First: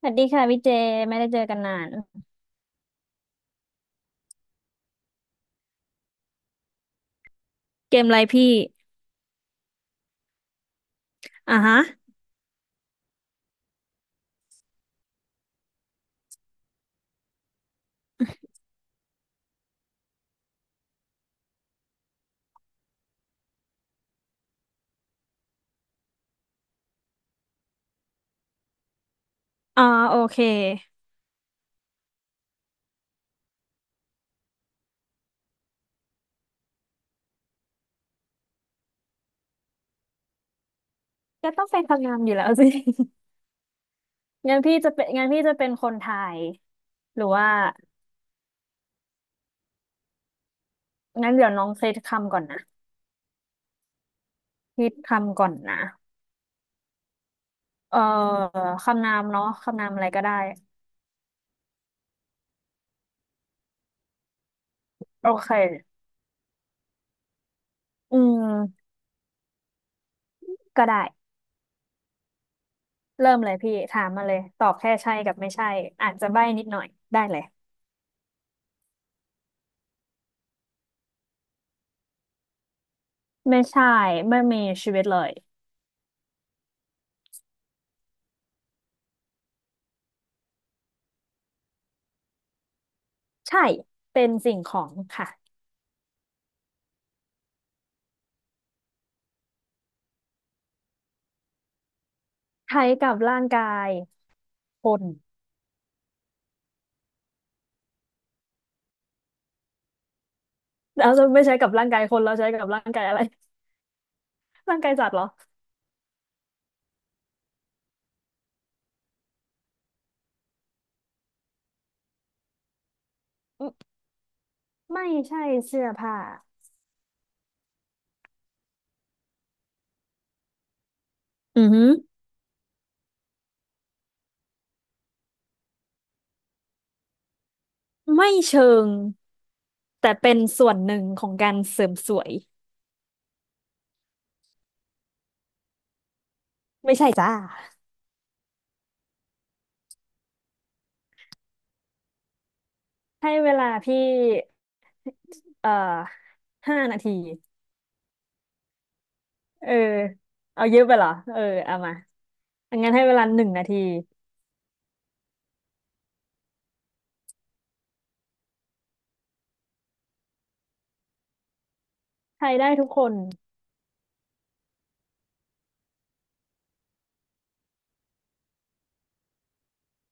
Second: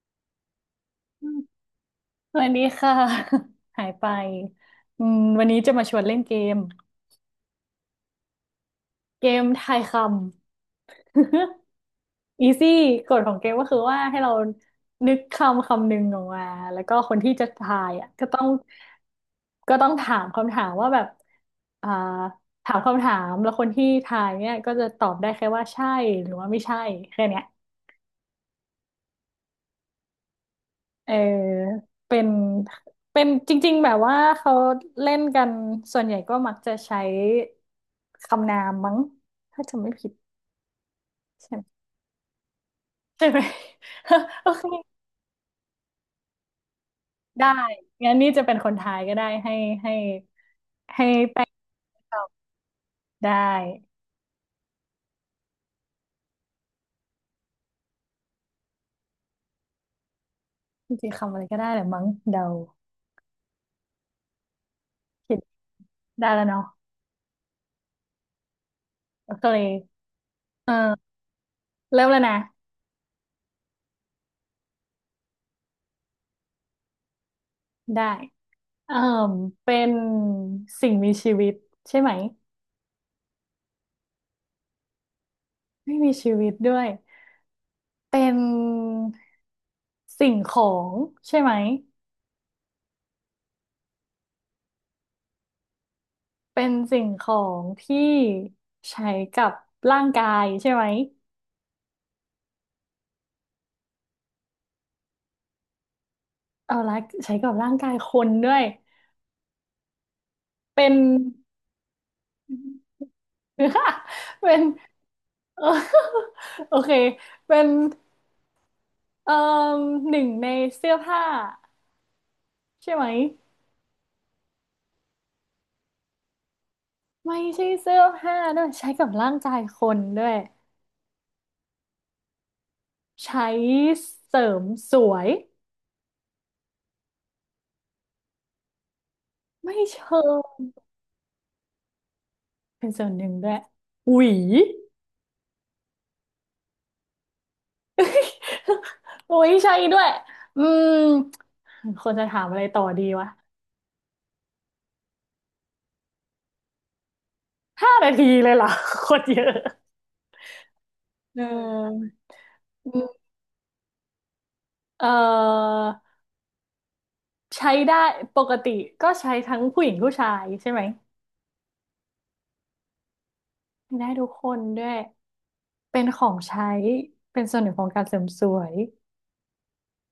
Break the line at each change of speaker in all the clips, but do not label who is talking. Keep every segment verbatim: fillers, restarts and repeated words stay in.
สวัสดีค่ะพี่เจไม่ได้เจอกันนาน
สวัสดีค่ะ หายไปอืมวันนี้จะมาชวนเล่นเกม
เกมอะไรพี่
เกมทายคำ
อ่าฮะ
อีซี่กฎของเกมก็คือว่าให้เรานึกคำคำหนึ่งออกมาแล้วก็คนที่จะทายอ่ะก็ต้องก็ต้องถามคำถามว่าแบบอ่าถามคำถามแล้วคนที่ทายเนี่ยก็จะตอบได้แค่ว่าใช่หรือว่าไม่ใช่แค่เนี้ย
อ่าโอเค
เออเป็นเป็นจริงๆแบบว่าเขาเล่นกันส่วนใหญ่ก็มักจะใช้คำนามมั้งถ้าจำไม่ผิด
ก็
ใช่ไห
ต้อง
ม
เป็นคำนามอยู่แล้วสิ
ใช่ไหม โอ
งั้น
เค
พี่จะเป็นงั้นพี่จะเป็นคนทายหรือ
ได้
ว่า
งั้นนี่จะเป็นคนทายก็ได้ให้ให้ให้
งั้น
แป้
เดี๋ย
ง
วน้องเซต
ตอบ
คำก่อนนะ
ได้
คิดคำก่อนนะเอ่อคำนามเนาะคำนามอะไรก็ได้
จริงๆคำอะไรก็ได้แหละมั้งเดา
โอ
คิด
เค
ได้แล้วเนาะ
อืม
โอเค
ก็ได้
เออเริ่มแล้วนะ
เริ่มเลยพี่ถามมาเลยตอบแค่ใช่กับไม่ใช่อาจจะใบ้นิดหน่อยได้เลย
ได้เออเป็นสิ่งมีชีวิตใช่ไหม
ไม่ใช่ไม่มีชีวิตเลย
ไม่มีชีวิตด้วย เป็นสิ่งของใช่ไหม
ใช่เป็นสิ่งของค่ะ
เป็นสิ่งของที่ใช้กับร่างกายใช่ไหม
ใช้กับร่างกาย คน
เอาละใช้กับร่างกายคนด้วยเป็น
เ้าจะไม่ใช้กับร่างกายคนเราใช้กับร่างกายอะไร
เป็น
ร่างกายสัตว์เหรอ
เออโอเคเป็นเอ่อหนึ่งในเสื้อผ้าใช่ไหม
อืมไม่ใช่เสื้อผ้า
ไม่ใช่เสื้อผ้าด้วยใช้กับร่างกายคนด้วย
อือหือ
ใช้เสริมสวย
ไม่เชิง
ไม่
แต่
เชิ
เป็นส่
ง
วนหนึ่งของการเสริมสวย
เป็นส่วนหนึ่งด้วยหวี
ไม่ใช่จ้า
โอ้ยใช่ด้วยอืมควรจะถามอะไรต่อดีวะ
ให้เวลาพี่เอ่อห้านาที
ห้านาทีเลยเหรอ โคตรเยอะ
เออเอาเยอะไปเหรอ
เ
เออเอามา
อออื
งั้นให้เว
ม
ลาหนึ่งนาที
เออใช้ได้ปกติก็ใช้ทั้งผู้หญิงผู้ชายใช่ไหม
ใช้ได้ทุกคน
ได้ทุกคนด้วยเป็นของใช้เป็นส่วนหนึ่งของการเสริมสวย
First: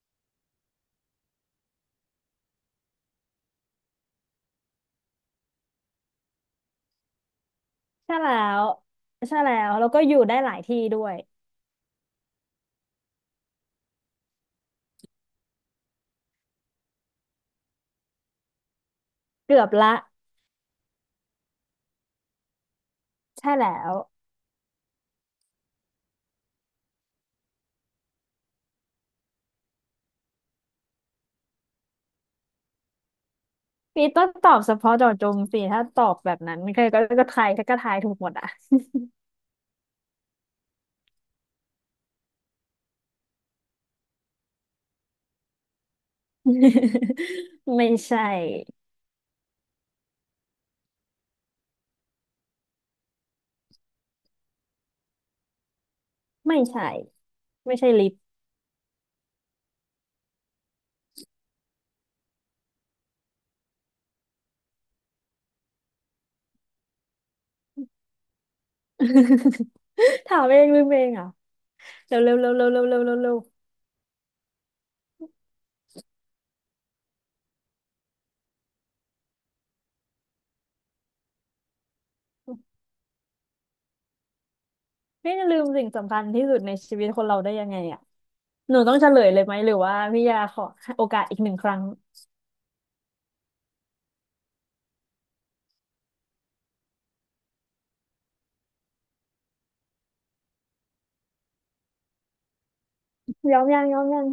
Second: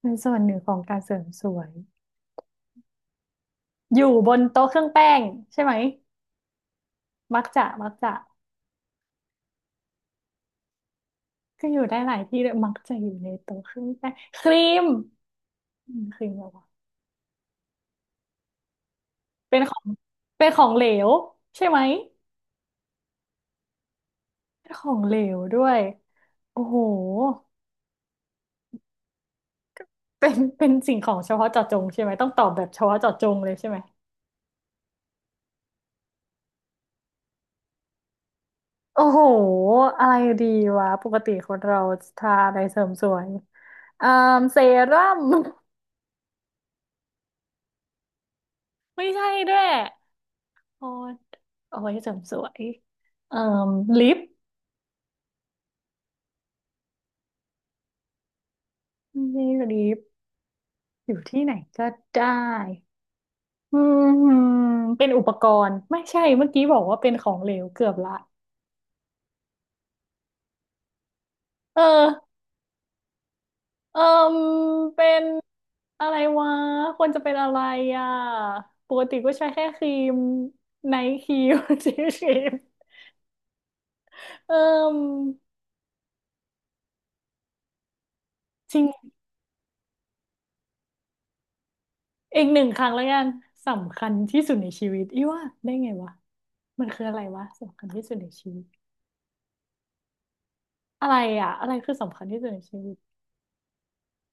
เป็นส่วนหนึ่งของการเสริมสวยอยู่บนโต๊ะเครื่องแป้งใช่ไหมมักจะมักจะ
ใช่แล้วใช่แล้วแล้วก็อยู่ได้หลายที่ด้วย
ก็อยู่ได้หลายที่เลยมักจะอยู่ในโต๊ะเครื่องแป้งครีมอืมครีม เป็
เกื
น
อบ
ของ
ละ
เป็นของเหลวใช่ไหม
ใช่แล้ว
เป็นของเหลวด้วยโอ้โหเป็นเป็นสิ่งของเฉพาะเจาะจงใช่ไหมต้องตอบแบบเฉพาะเจาะจงเลยใช่ไหม
พีต้องตอบเฉพาะเจาะจงสิถ้าตอบแบบนั้นใครก็ก็ทายก็ทายถูกหมดอ่ะ
โอ้โหอะไรดีวะปกติคนเราทาอะไรเสริมสวยอ่าเซรั่ม
ไม่ใช่
ไม่ใช่ด้วยโอ้ยเอาไว้เสริมสวยเอ่อลิป
ไม่ใช่ไม่ใช่ลิฟต์
ไม่ใช่ลิปอยู่ที่ไหนก็ได้อืมเป็นอุปกรณ์ไม่ใช่เมื่อกี้บอกว่าเป็นของเหลวเกือบละ
ถามเองลืมเองเหรอ่ะ
เอ
เร็วเร็
อ
วเร็วเร็วเร็วเร็วเร็วเร็ว
เออเป็นอะไรวะควรจะเป็นอะไรอ่ะปกติก็ใช้แค่ครีมไนท์ครีม ชีสครีมเออ
ไม่จะลืมสิ่งสำคัญที่สุดในชีวิตคนเราได้ยังไงอ่ะห
จ
นู
ริง
ต้องเฉลยเลยไหมหรือว่าพี่ยาขอโอกาสอีกหนึ่งครั้ง
อีกหนึ่งครั้งแล้วกันสำคัญที่สุดในชีวิตอีว่าได้ไงวะมันคืออะไรวะสำคัญที่สุดในชีวิตอะไรอ่ะอะไรคือสำคัญที่สุดในชีวิต
ยอมยังยอมยัง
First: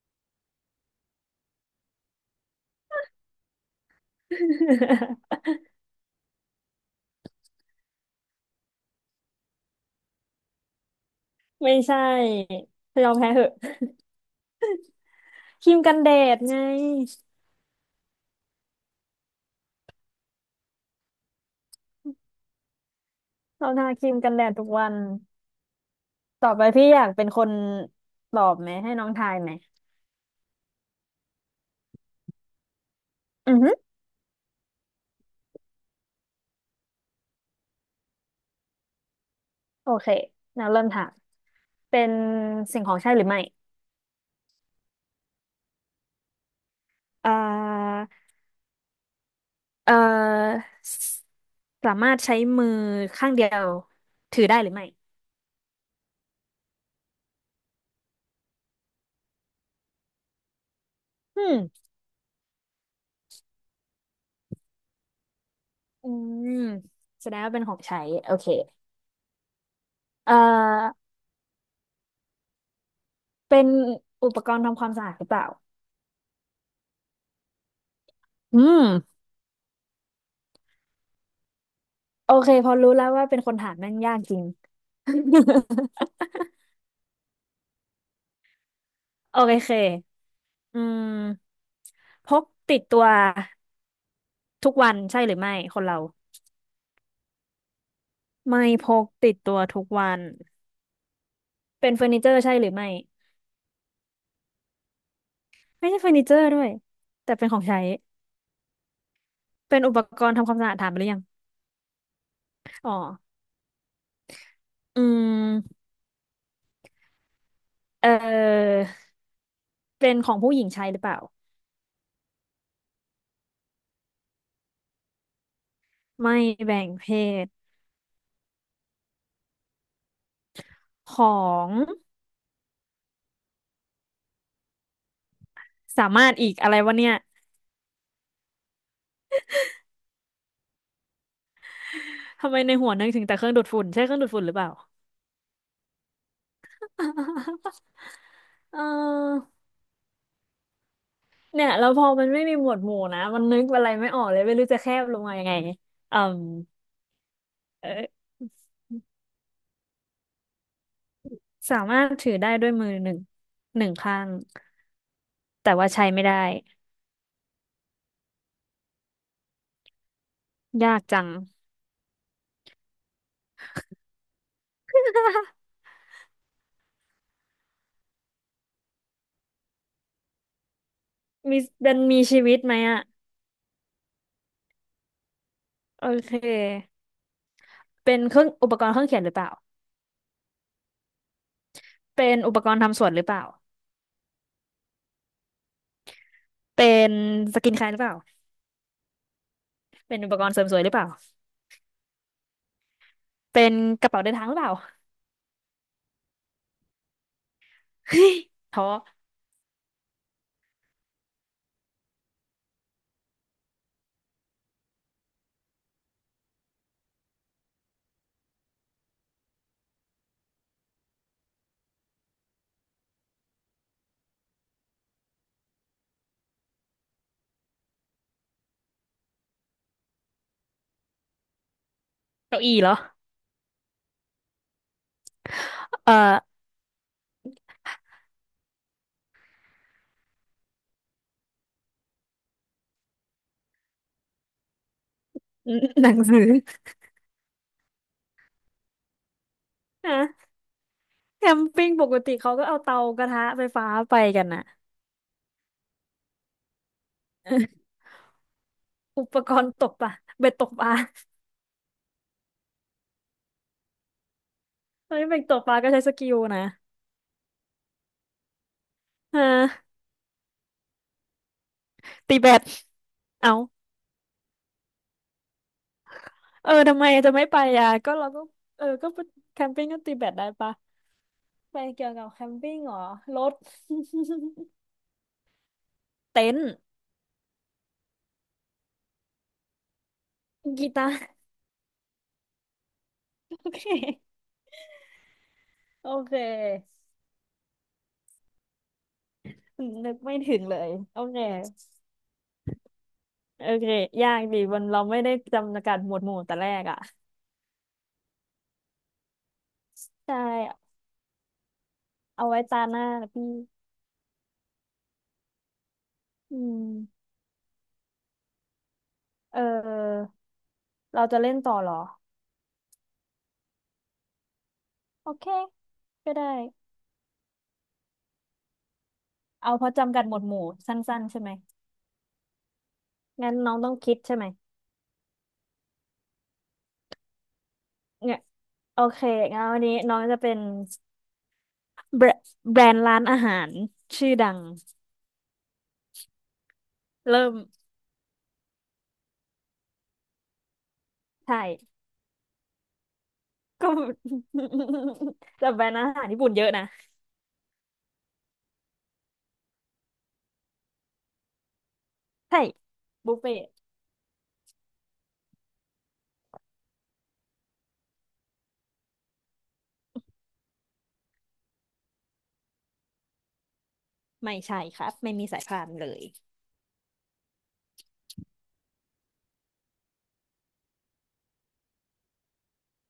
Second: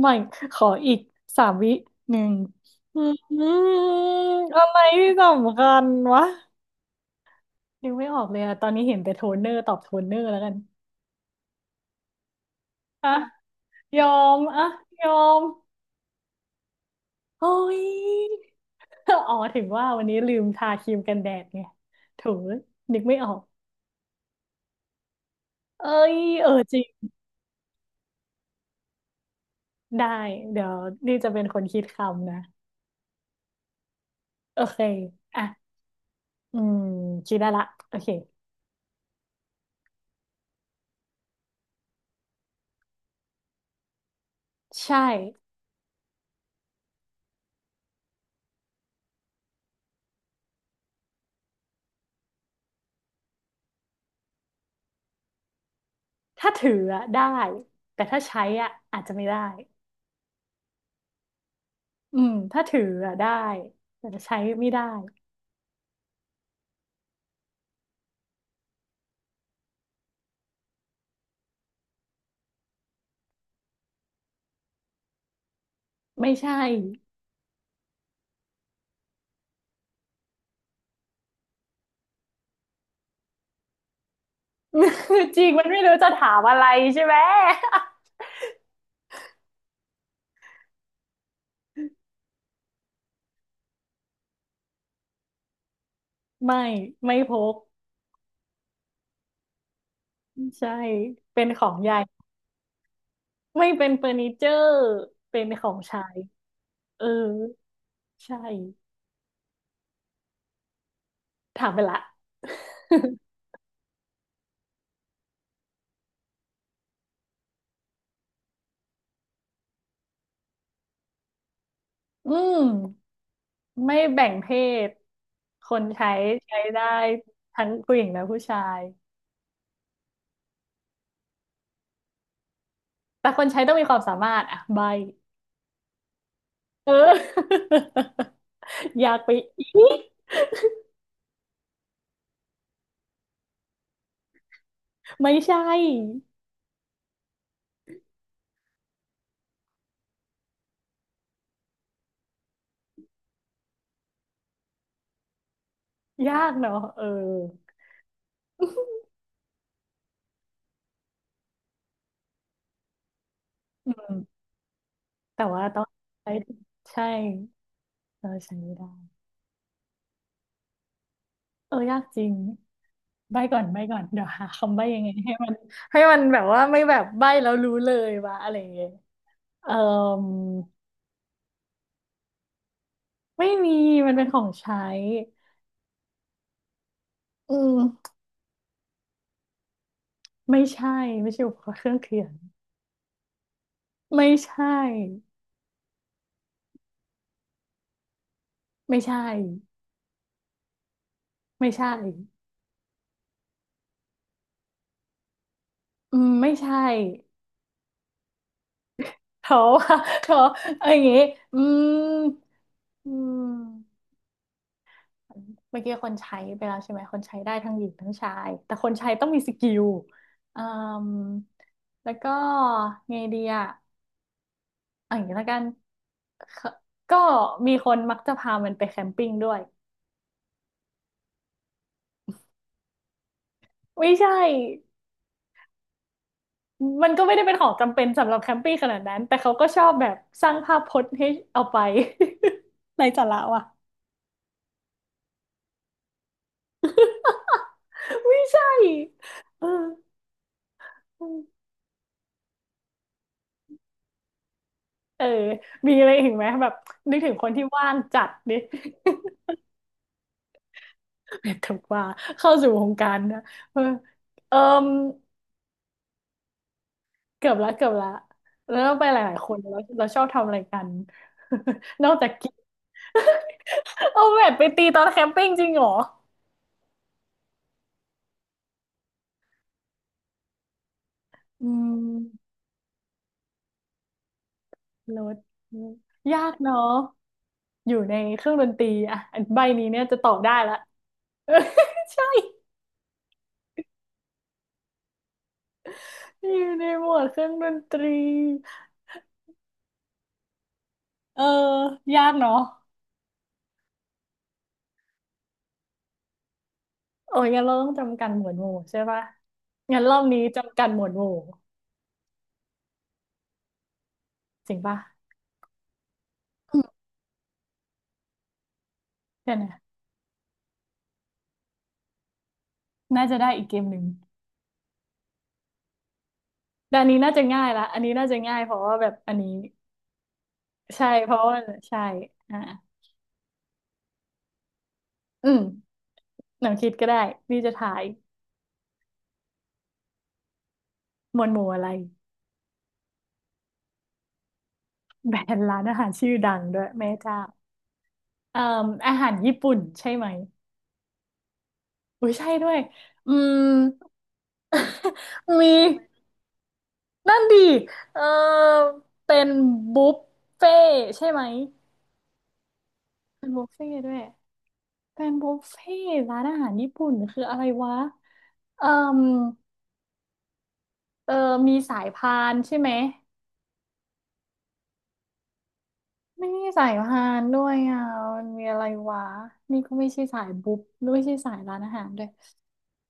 ไม่ขออีกสามวิหนึ่งอืมอะไรที่ สำคัญวะนึกไม่ออกเลยอะตอนนี้เห็นแต่โทนเนอร์ตอบโทนเนอร์แล้วกัน
ไม่ใช่ย
อ่ะ
อมแพ้เหอะ
ยอมอ่ะยอม
ครีมกันแดดไง
เฮ้ย อ๋อถึงว่าวันนี้ลืมทาครีมกันแดดไงโถูนึกไม่ออก
เราทาครีมกันแดดทุกวัน
เอ้ยเอ
ต่อ
อ
ไป
จริ
พี่
ง
อยากเป็นคนตอบไหมให้น้องทายไหม
ได้เดี๋ยวนี่จะเป็นคนคิดคำนะ
อือฮึ
โอเคอ่ะอืมคิดได้ละโอเค
โอเคเราเริ่มถามเป็นสิ่งของใช่หรือไม่
ใช่
อ่าเอ่อสสามารถใช้มือข้างเดียวถือได้หรือไม่
ถ้าถืออะได้แต่ถ้าใช้อะอาจจะไม่ได้
อืม
อืมถ้าถืออะได้แต่ถ้าใช้ไม่ได้
อืมแสดงว่าเป็นของใช้โอเคเอ่อเป็นอุปกรณ์ทำความสะอาดหรือเปล่า
ไม่ใช่
อืมโอเคพอรู้แล้วว่าเป็นคนถามแม่งยากจริง
จริงมัน ไม่รู้จะถามอะไรใช่ไหม
โอเคอืมพกติดตัว ทุกวันใช่หรือไม่คนเรา
ไม่ไม่พก
ไม่พกติดตัวทุกวัน
ใช่เป็นของ
เป็น
ยาย
เฟอร์นิเจอร์ใช่หรือไม่
ไม่เป็นเฟอร์นิเจอร์เป็นของ
ไม่ใช่
ใช้
เฟอร์นิเจอร์ด้วย
เออ
แต่เป็นของใช้
ใช่
เป็นอุปกรณ์ทำความสะอาดถามไปหรือยัง
ถามไปละ
อ๋อ อืมเออเป็นของผู้หญิงใช้หรือเปล่า
อืมไม่แบ่งเพศคนใช้
ไม่
ใช้
แบ่
ได้
งเพศ
ทั้งผู้หญิงและผู้ชาย
ของ
แต่คนใช้ต้องมีความสามารถอ่ะใบ
สามารถอีกอะไร
เอ
วะเนี่ย
อ ยากไปอีก
ทำไมในหัวนึกถึงแต่เครื่องดูดฝุ่นใช่เครื่องดูดฝุ่นหรือเปล่า
ไม่ใช่
เออเนี่ยแล้วพอมันไม่มีหมวดหมู่นะมันนึกอะไรไม่ออกเลยไม่รู้จะแคบลงมายังไงอื
ยา
ม
กเนาะเออ
เออสามารถถือได้ด้วยมือหนึ่งหนึ่
อื
งข้า
ม
ง
แต่ว่า
แต่
ต้อง
ว่าใช้ไม่
ใช้
ได้
ใช่เราใช้ไม่ได้
ยากจัง
เออยากจริงใบก่อนใบก่อนเดี๋ยวหาคำใบยังไงให้มัน ให้มันแบบว่าไม่แบบใบแล้วรู้เลยวะอะไรอย่างเงี้ยเออ
มีเป็นมีชีวิตไหมอ่ะ
ไม่มีมันเป็นของใช้
โอเค
อืม
เป็นเครื่องอุปกรณ์เครื่องเขียนหรือเปล่า
ไม่ใช่ไม่ใช่อุปกรณ์เครื่องเขี
เป็
ยน
นอุปกรณ์ทำสวนหรือเปล่า
ไม่ใช่
เป็นสกินแคร์หรือเปล่า
ไม่ใช่
เป็นอุปกรณ์เสริมสวยหรือเปล่า
ไม่ใช่
เป็นกระเป๋าเดินทางหรือเปล่า
อืมไม่ใช่
เฮ้ยท้อ
เพราะว่า เพราะเอาอย่างงี้อืมอืม เมื่อกี้คนใช้ไปแล้วใช่ไหมคนใช้ได้ทั้งหญิงทั้งชายแต่คนใช้ต้องมีสกิลอืมแล้วก็ไงดีอะอาอย่างนี้ละกันก็ก็มีคนมักจะพามันไปแคมปิ้งด้วย
เก้าอี้เหรอ
ไม่ใช่
เอ่อ
มันก็ไม่ได้เป็นของจำเป็นสำหรับแคมปิ้งขนาดนั้นแต่เขาก็ชอบแบบสร้างภาพพจน์ให้เอาไป ในสาระว่ะ
หนังสือ
ไม่ใช่เออ
ฮะแคมปิ้งปกติเขาก็เอาเตากระทะไฟฟ้าไปกันนะ
เออมีอะไรอีกไหมแบบนึกถึงคนที่ว่า งจัดดิ
อุปกรณ์ตกปลาเบ็ดตกปลา
แต่ว่าเข้าสู่วงการนะเออเอม
เฮ้ยเป็นตกปลาก็ใช้สกิลนะ
เกือบละเกือบละแล้วเราไปหลายๆคนแล้ว
อะ
เราชอบทำอะไรกัน นอกจาก
ตีแบ
กิน
ดเอา
เอาแบดไปตีตอนแคมปิ้งจริงเหรอ
เออทำไมจะไม่ไปอ่ะก็เราก็เออก็ไปแคมปิ้งก็ตีแบดได้ปะ
อื
ไปเกี่ยวกับแค
ม
มปิ้งเหรอรถ
รถยา
เต็
ก
นท์
เนาะอยู่ในเครื่องดนตรีอ่ะอันใบนี้เนี่ยจะตอบได้ละ
กีตาร์
ใช่
โอเคโอเค
อยู่ในหมวดเครื่องดนตรี
นึกไม่ถึงเลยโอเค
เออยากเนาะ
โอเคยากดีมันเราไม่ได้จำกัดหมวดหมู่แต่แรกอ่ะ
โอ้ยงั้นเราต้องจำกัดหมวดหมู่ใช่ปะงั้นรอบ
ใช่
นี้จำกัดหมวดหมู่
เอาไว้ตาหน้านะพี่
จริงปะ
อื
อืม
ม
เดี๋ยว
เอ
นะ
อเราจะเล่นต่อเหรอ
น่าจะได้อีกเกมหนึ่ง
โอเคก็ได้
แต่อันนี้น่าจะง่ายละอันนี้น่าจะง่ายเพราะว่าแบบอันนี้
เอาเพราะจำกัดหมวดหมู่สั
ใช่
้น
เพ
ๆใช่
ราะ
ไหม
ว่าใช่อ่า
งั้นน้องต้องคิดใช่ไหม
อืมหนังคิดก็ได้นี่จะถ่าย
เนี่ยโอเคงั้นวันนี้น้องจะเป็น
หมวดหมู่อะไร
แบรแบรนด์ร้านอาหารชื่อดัง
แบรนด์ร้านอาหารชื่อดังด้วยแม่เจ้า
เริ่ม
เอ่มอาหารญี่ปุ่นใช่ไหม
ใช่
อุ้ยใช่ด้วยอืม
ก็
มี
แต่แบรนด์อาหารญี่ปุ่นเยอะนะ
นั่นดีเออเป็นบุฟเฟ่ใช่ไหม
ใช่บุฟ
เป็น
เฟ่
บุ
ต์
ฟเฟ่ด้วยเป็นบุฟเฟ่ร้านอาหารญี่ปุ่นคืออะไรวะ เอ่มเออมีสายพานใช่ไหม
ไม่ใช่ครับไม่มีสายพานเลย
ไม่มีสายพานด้วยอ่ะมันมีอะไรวะนี่ก็ไม่ใช่สายบุ๊บไม่ใช่สายร้านอาหารด้วย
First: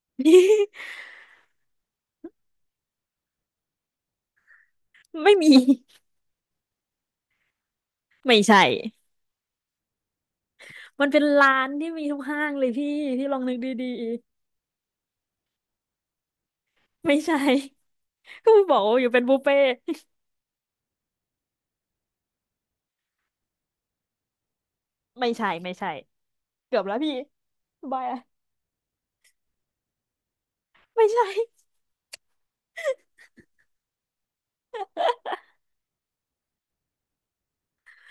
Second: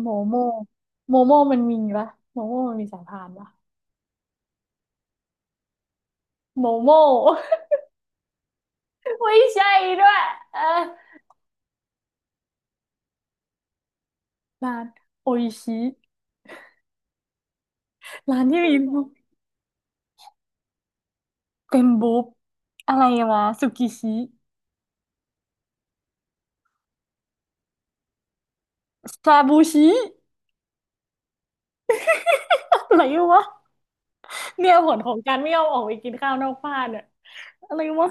โมโม โมโมมันมีปะโมโมมันมีสายพานปะ
ไม่มี
โมโม
ไม่ใช่
ไม่ใช่ด้วยเออ
มันเป็นร้านที่มีทุกห้างเลยพี่พี่ลองนึกดี
ร้านโออิชิ
ๆไม่ใช่
ร้าน
ก็
ที่
บ
มี
อกว่า
บุ๊
อ
บ
ยู่เป็นบุฟเฟ่ต์
เป็นบุ๊บอะไรวะสุกิชิ
ไม่ใช่ไม่ใช่เกือบแล้วพี่บาย
ซาบูชิ
ไม่ใช่
อะไรวะเนี่ยผลของการไม่ยอมออกไปกินข้าวนอกบ้านเนี่ยอะไรวะ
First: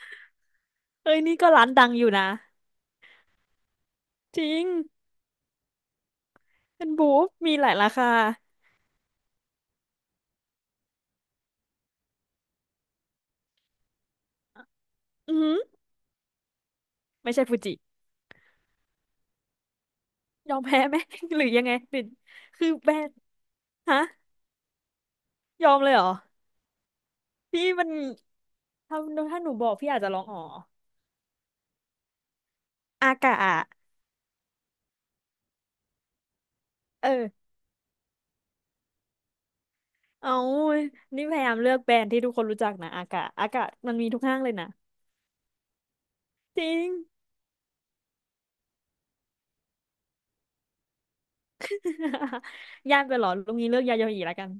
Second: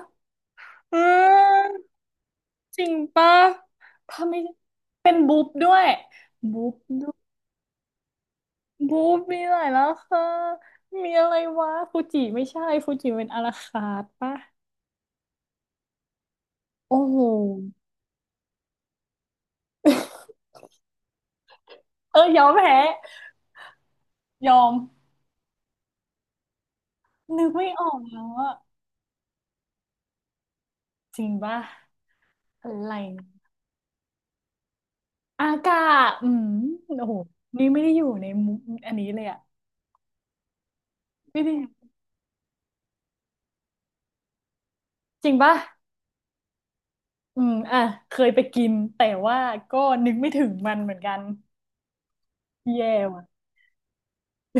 เออ
เอ้ยนี่ก็ร้านดังอยู่นะ
จริงปะถ้าไม่
จริง
เป็นบุ๊บด้วยบุ๊บ
เป็นบู
ด้วย
ฟมีหลายราคา
บุ๊บมีหลายราคามีอะไรวะฟูจิไม่ใช่ฟูจิเป็นอาราคาร์ทปะ
อือหือ
โอ้โห
ไม่ใช่ฟูจิยอมแพ้ไหม หรือยังไงหรือ
เออยอม
คือ
แพ้
แบรนด์ฮะ
ยอม
ยอมเลยเหรอ
นึก
พี่
ไม่อ
มัน
อกแล้วอะ
ถ้าถ้าหนูบอกพี่อาจจะร้องอ๋อ
จริงปะอะไร
อา
นะ
กะอะ
อากาศอืม
เอ
โอ้โห
อ
นี่ไม่ได้อยู่ในมุมอันนี้เลยอะ
เอานี่พ
ไม่
ยา
ได้
ยามเลือกแบรนด์ที่ทุกคนรู้จักนะอากะอากะมันมีทุกห้างเลยนะ
จริงปะ
จริง
อืมอ่ะเคยไปกินแต่ว่าก็นึกไม่ถึงมันเหมือนกันแย่
ยากไปเหรอลุงนี้เลือกยาโยออีแล้วกัน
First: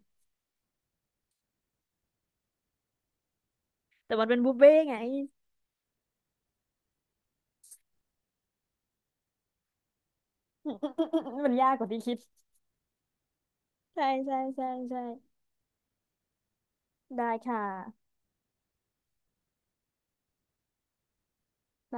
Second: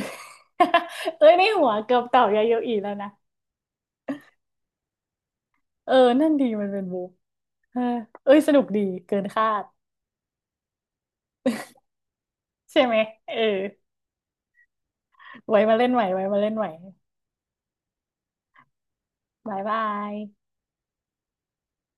เอ้ยในหัวเกือบเต่ายาโยอีแล้วนะ
แต่มันเป็นบุฟเฟ่ต์ไง
เออนั่นดีมันเป็นบุกเออเอ้ยสนุกดีเกินคาด
มันยากกว่าที่คิด
ใช่ไหมเออ
ใช่ใช่ใช่ใช่
ไว้มาเล่นใหม่ไว้มาเล่นใหม่
ได้ค่ะ
บายบาย
บาย